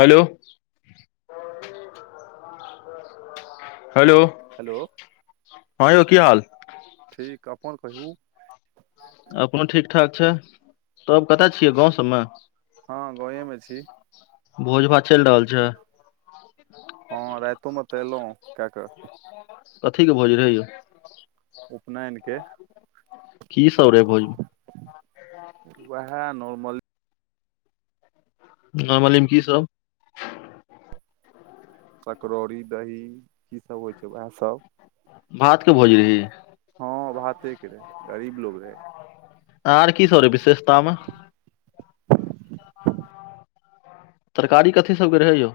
Hello बीान hello hello हँ यौ की हाल क अपनन कहि अपन ठीक ठाक छै तबब कतय छियै गाँंव सबमे हँ गाँवेमे छी भोज भात चलि रहल छै हँ रातोमे तल क कर कथीके भोज रहैयौ उपनायनक के की सब रहै भोज उहा नर्मल न मलम की सब पकड़ौरी दही कीसभ होइ छै उएहसभ भात के भोज रही हँ बाते के रहै गरीब लोग रहै आर की सरे विशेषतामे तरकारी कथी सभके रहै यौ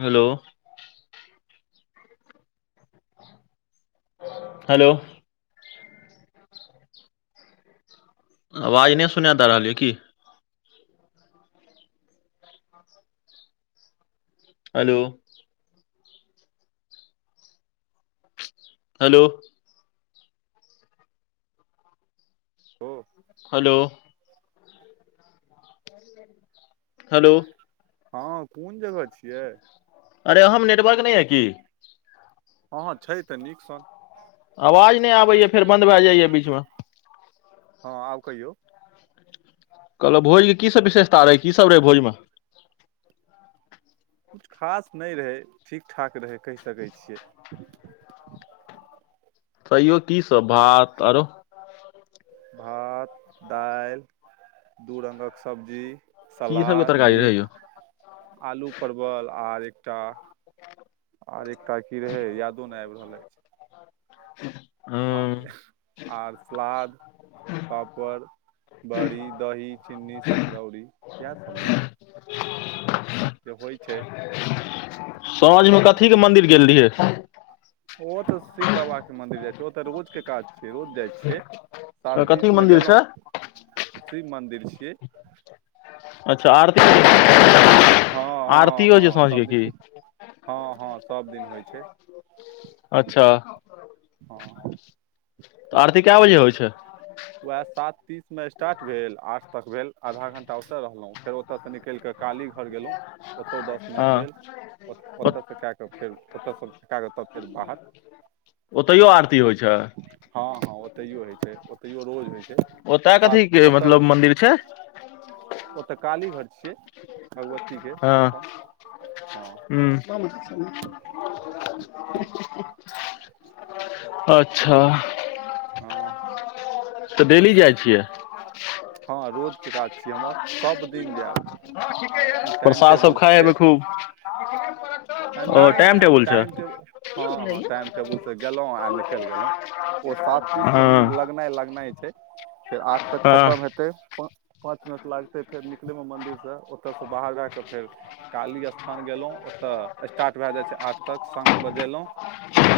हेलो हेलो आवाज नहि सुना द रहल य की हेलो हेलो ओ हेलो हलो हँ कोन जगह छियै अरे अहम नेटवर्क नहि है की हँ छै तऽ नीक सन आवाज नहि आबैया फेर बन्द भए जाइया बीचमे हँ आब कहियौ कहलहु भोज के की सब विशेषता रहै की सब रहै भोजमे किछु खास नहि रहै ठीक ठाक रहै कहि सकै छियै तैयो कीसभ भात आरो भात दालि दू रंगक सब्जी की सबके सलाद तरकारी घी रहै यौ आलू परवल आर एकटा आर एकटा की रहै यादो नहि आबि रहलै ह आ आर सलाद पापड़ बड़ी दही चीन्नी सकरौरी इएह सब न जे होइ छै साँझमे कथीके मंन्दिर गेल रहियै ओ तऽ शिव बाबा के मंन्दिर जाइ छै ओ तऽ रोजके काज छियै रोज जाइ छियै सात कथीके तीस मे मन्दिर गेलहुँ छै शिव मन्दिर छियै अच्छा आरती हँ आरती हँ होइ हँ छै साँझ के की सभदिन हँ हँ सभदिन होइ छै अच्छा हँ त आरती कै बजे होइ छै वएह सात तीस मे स्टार्ट भेल आठ तक भेल आधा घंटा उते रहलहुँ फेर ओतयसँ निकल के काली घर गेलहुँ ओतौ दस मिनट भेल हँ ओ ओतयसँ कए कऽ फेर ओतयसँ कए कऽ तब फेर बाहर ओतहियो आरती होइ छै तैयो होेय छै ओतयो रोज होय छै ओतय साथ कथी के ओतऽ मतलब मन्दिर छै ओतऽ काली घर छियै भगवती के स्थान ह्म अच्छा हँ तऽ डेली जाइ छियै हँ रोजके काज छी हमर सब दिन जायब टाइम प्रसाद सब टेबल खाइ होबै खूब आ ओ नहि टेबुल छै टाइम टेबुल हँ हँ टाइम टेबुलसँ गेलहुँ आ निकलि गेलहुँ ओ सात तीस हँ मे लगनाइ लगनाइ छै फेर आठ तक हँ खतम हेतै पाँच मिनट लागते फेर निकले में मंदिर से ओतय से बाहर भै क फेर काली स् स्थान गेलहुं ओतय स्टार्ट भए जाइ छै आठ तक शंख बजेलहु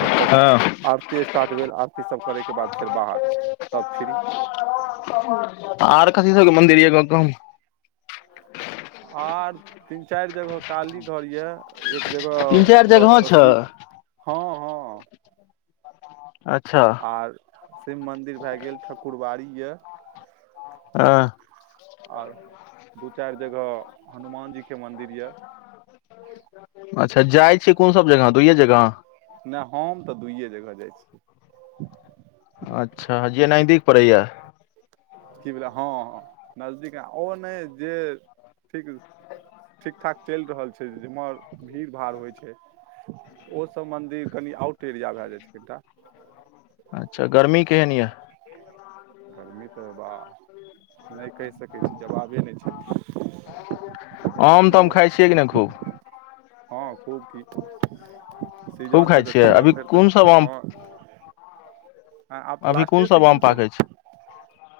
ओतय हँ आरती स्टार्ट भेल आरतीसभ करयके बाद फेर बाहर तब फ्री आर कथी सके मन्दिर य ग [inaudible] आर तीन चारि जगह काली घर यऽ एक जगह तीन चारि जगह अ छै शिव हँ हँ अच्छा आर शिव मन्दिर भए गेल ठाकुरबाड़ी यए ह आर दू चारि जगह हनुमान जीके मन्दिर यए अच्छा जाइ छियै कोन सभ जगह दुइए जगह नहि हम तऽ दुइए जगह जाइ छियै अच्छा जे नजदीक पड़ैया की भलै हँ नजदीक ओ नहि जे ठीक ठीक ठाक चलि रहल छै जाहिमे भीड़ भाड़ होइ छै ओसभ मन्दिर कनि आउट एरिया भए जाइ छै कनि टा केनिया आरमी तऽ बा नहि कहि सकै छी जवाबे नहि छथिन आम तऽ हम खाइ छियै कि नहि खूब हँ खूब ठीक खूब सीजन खाइ छै तऽ छियै अभी सीजन फेर तऽ कोन सब ह आम ह आब तऽ अभी कोन लास्टे सब आम सीजन छै ने पाकै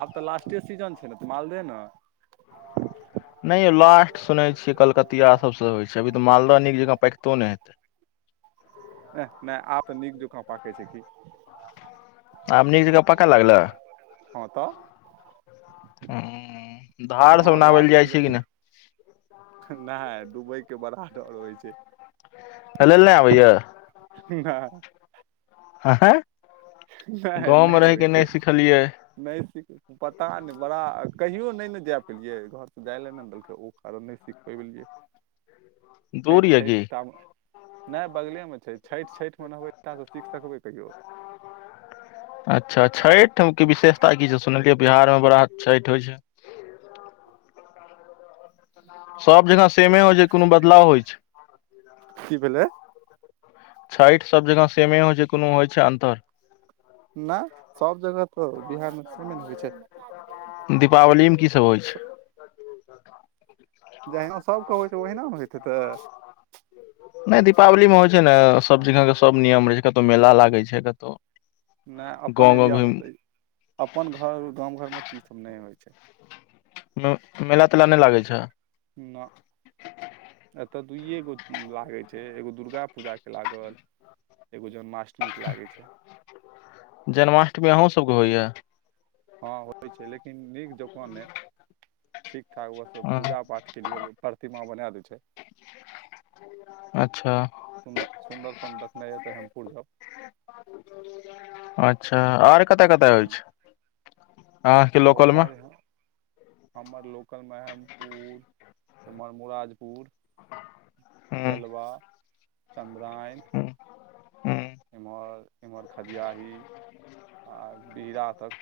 आब तऽ लास्टे सीजन छै ने तऽ मालदह ने नहि यौ लास्ट सुनैत छियै कलकतियाासभसँ होइ छै अभी तऽ मालदह नीक जकाँ पैकितो नहि हेतै हं नहि आ तऽ नीक दुोका पके छै की आ न एक ज पक लागल हँ तऽ ह हँ लासट सीजना है दुबइ के बरा आटर होइ छै अल नहि भैय हँ आहँ नहि नहि होइ छै सिखलियै नहि पता नहि बड़ा कहियो नहि ने जा पेलियै घर तऽ जाइ लए नहि देलकै ओ कारण नहि सीख पियै दूर छठि यऽ की छठि त नहि बगले मे छै छठि छठि म नबै अच्छासँ सीख सकबै कहियओ ह अच्छा छठि के विशेषता की छै सुनलियै बिहारमे बड़ा छठि होइ छै ह सब जगह सेमे एक होइ छै सेकेंड कोनो बदलाव होइ छै की भेलै छठि सब जकाँ सेमे होइ छै कोनो होइ छै अन्तर नहि सब जगह तऽ बिहारमे सेमे ने होइ छै ठीक दीपावलीमे कीसभ होइ छै जहिना सभके होइ छै ओहिना ने होत तऽ नहि दीपावलीमे होइ छै ने सभ जगह के सब नियम रहै छै कतहु मेला लागै छै कतहु नहि अपन एरियामे तऽ अपन घर गामव घरमे तऽ इसभ नहि होइ छै मेला तेला नहि लागै छै दुूइए गो लागे छै एगो दुर्गा पूजा के लागल एगो जन्माष्टमी के लागै छै होय हँ होइ छै लेकिन नीक जकाँ नहि ठीक ठाक ओएहसभ पूजा पाठके लिए प्रतिमा बना दै छै अच्छा सुन्दर सुन्दर सन रखने यए तऽ हैमपुर जाब अच्छा आर कतय कतय होइ छै अहाँके लोकल मे उर य हमर लोकल मे ुर एमहर मराजपुर हूँ तेलबा नराइन हूँ हूँ एम्हर एमहर खदियाही आ बिहरा तक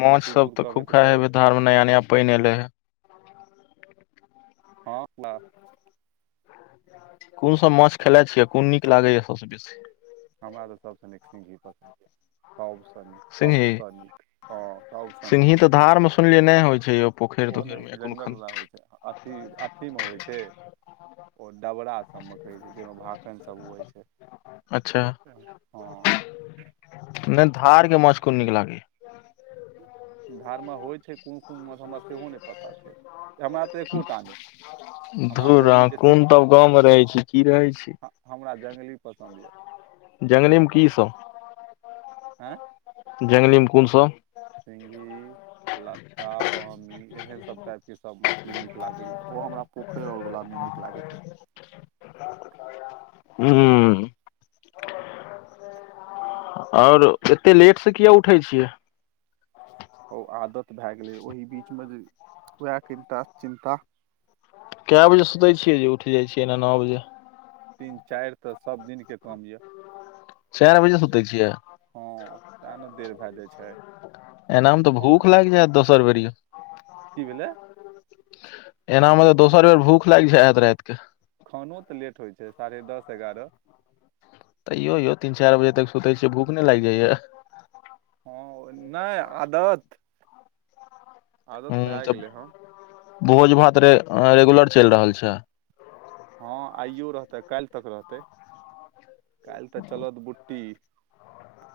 माछ बेसी सब दूर तऽ खूब कहबै खाइ हे करणपुर धार मे नया नया पानि एले हे हँ क कोन सभ माछ खेलाइत छियै कोन नीक लागैए सभसँ बेसी हमरा तऽ सबसँ नीक सिी पस सबसँ नीक सिंगही सबसँ नीक सभसँ सिंही नीक तऽ धारमे सुनलियै नहि होइ छै यौ पोखरि ओ नहि तोखरिमेा कोन ख अठीमे होइ छैय, ओ डबरा सबमे कहैय छैय जाहिमे माखन सब उबैय छैय। अच्छा हँ। अहाँ आर के माछ कोन नीक लागैय ये? धर्म होइ छैय कोन-कोन महज हमरा सेहो नहि पता छैय। एमे त एको टा नहि। हमरा धुर जंगली अहाँ बेसी कोन तब गाँवमे रहैय छी की रहैय छी। हमरा जंगली पसन्द यऽ जङ्गलेमे की सब? आंय। जङ्गलीमे कोन सब? सिंघी, लत्ता, बामी। एहन सब टाइपके, सब मछली नीक लागैय ओ हमरा पोखरि आओरवला नहि नीक लागैय छैय। ला न तऽ हूं-हूं। आओर एत्ते लेट सँ किये उठैय छियैय? होउ आदत भए गेलैय ओहि बीचमे जे, उहेक एकटा चिन्ता। कए बजे सुतैय छियैय जे उठैय जाइत छियैय एना नओ बजे? तीन-चारि त सब दिनके काम य। चारि बजे सुतै छियै हं, तेँ न देर भए जाइ छैय। एनामे त भुख लागि जायत दोसर बेरी यौ? की भेलै एनामे तऽ दोसर बेर भुख लागि जाइ हेत राति कऽ? खानो त लेट होइ छैय साढ़े दस-एगारह। तैयो यौ तीन-चारि बजे तक सुतैय छियैय भुख नहि लागि जाइये? नहि, आदत। आदत भए गेलैय ह। भोज-भात रेगुलर चलि रहल छैय। हँ, आइयो रहतै काइल तक रहतै, काइल त चलत बुट्टी।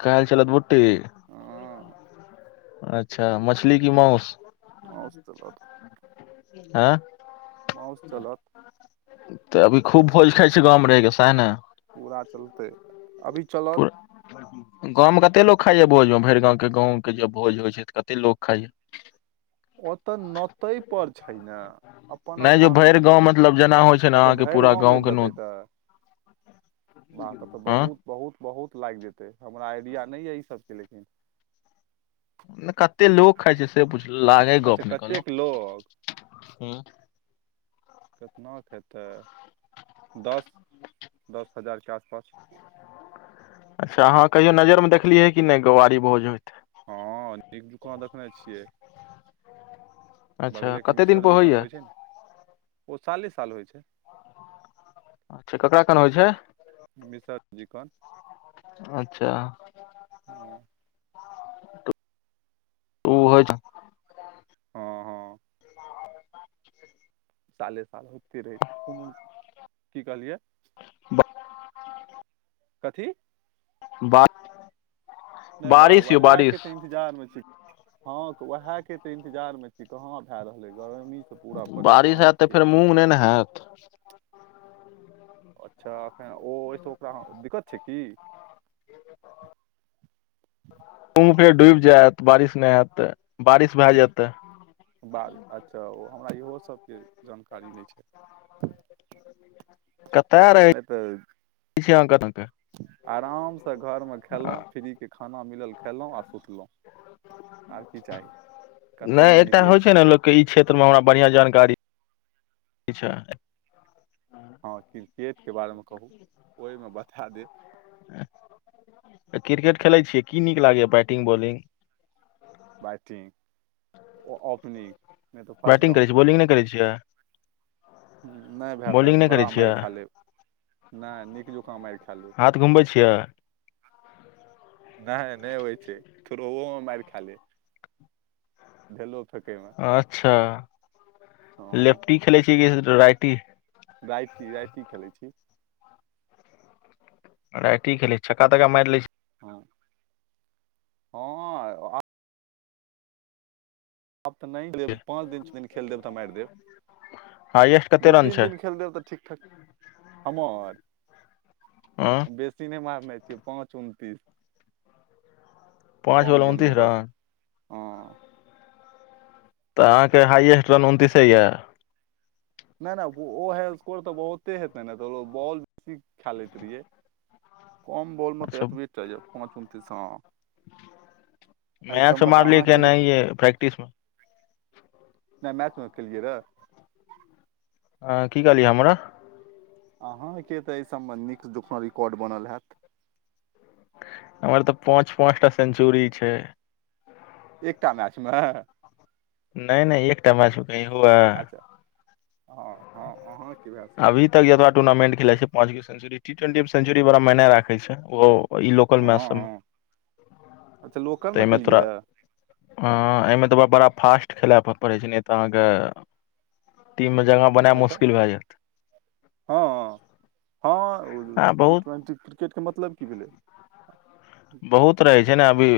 काइल चलत बुट्टी। हँ अच्छा, मछली की माउस माउस चलत ऐं? माउस चलत। त अभी खूब भोज खाइ छी गाँवमे रहिके सैह ने? पुरा चलतै, अभी चलत। गाँवमे कत्ते लोक खाइए भोजमे भइर गाँवके, गाँवके जँ भोज होइ छैय त कत्ते लोक खाइए? ओ त नौतयपर छैय ने, नहि जे अपन-अपन भरि गाँव मतलब जेना होइ छैय न की पुरा गाँवके नौत। बा तब त बहुत-बहुत-बहुत। लागि जेतै, हमरा आइडिया नै ये एहि सबके लेकिन कत्ते लोक खाइ छैय से पुछलौं? लागैल अच्छा गप्प नै कहलौं, कतेक लोग हुं। केतना खेतैय? दस, दस हजारके आस-पास। अच्छा अहाँ कहियो नजरिमे देखलियै कि नहि गौंआरी भोज होइत? हँ, नीक जकां देखने छियैय। अच्छा, कत्ते दिनपर होइए? ने ओ साले-साल होइ छैय। अच्छा ककड़ा-कोना होइ छैय? मिश्ररजी कन। अच्छा उ होइ छैय। हँ हँ साले-साल होइते रहैय छैय खेमे की कहलियै? कथी? बात। नहि भाइ वहै के तऽ इन्तजारमे छी हँ तऽ उएहके तऽ इंतजारमे छी कहाँ भए रहलै गरमी बारिश हैत तऽ फेर मूँग नहि ने हैत अच्छा एखन ओ ओहिसँ ओकरा दिक्कत छै की पुरे डूबि जायत बारिश नहि हैत तऽ बारिश भए जैत तऽ बारि अच्छा ओ हमरा इहो सबके जानकारी नहि छै कतय नहि रहै अंक तंक [unintelligible] आराम सँ घर मे खेलो फ्री के खाना मिलल खेलहुँ आ सुतलहुँ आर की चाही कतहु नहि एकटा निकलै होइ छै छियै ने लोककेँ ई क्षेत्रमे हमरा बढ़ियां जानकारी छै। हँ क्रिकेटके बारेमे कहू ओहिमे बता देब ऐंह क्रिकेट खेलैय छियै की नीक लागैए बैटिंग बॉलिंग बैटिंग ओपनिंग नहि तऽ बैटिंग करै छी बॉलिंग नहि करै छियै हूँ नहि भऽ पेत बॉलिंग नहि करै बड़ा मारि छियै खा लेब नहि नीक जुकाँ मारि खा लु हाथ घुमबै छियै नहि नहि होइ छै थड़ौओ मे मारि खा लेब भेलै [inaudible] अच्छा हँ लेफ्टी खेलै छियै कि राइटी रायति रायति खेलै छी राइटी खेलैछ छक्का तक्का मारि लै हँ [inaudible] आब तऽ नहि लेकिन पाँच दिन छौ दिन खेल देब तऽ मारि देब हाइएस्ट कते दू रन तीन छै दिन खेल देब तऽ ठीक ठाक हमर अ बेसी नहि मारने छियै पाँच उनतीस पाँच कम बला गेममे उनतीस रह बस हँ तऽ अहाँके हाइएस्ट रन उनतीसे यए नहि नहि ओ हे स्कोर तऽ बहुते हेतै ने तऽ बॉल बेसी खेलैत रहियै [inaudible] कम बोलमे तऽ अच्छा एतबि तऽ यौ पाँच उनतीस हँ [unintelligible] एहि मैचमे सबमे तऽ मारलियै कि अहाँके नहि एनाहिए प्रैक्टिसमे नहि मैचमे केलिय रह अहाँ की कहलियै हमरा अहाँके तऽ एहि सभ नीक जखनो रिकॉर्ड बनल हैत हमर तऽ पाँच पाँचटा सेन्चुरी छै एकटा मैचमे नहि नहि एकटा मैचमे कहीं हुए अच्छा हँ हँ अहाँके भए सकैए अभी तक अतबा टूर्नामेंट खेलै छी पाँच गो सेंचुरी ठीक सेंचुरी बड़ा मायने राखै छै ओ ई लोकल हँ मैच सभमे हँ अच्छा लोकलमे तैमे केलियै तोरा रहए हँ एहिमे तऽ बड़ा फास्ट खेला पर पड़ै छेलै तऽ अहाँके टीम मे जगह बनाएब मुश्किल भऽ जायत हँ हँ हँ ओ आ टी बहुत ट्वेन्टी क्रिकेट के मतलब की भेलै [inaudible] बहुत रहैय छै ने अभी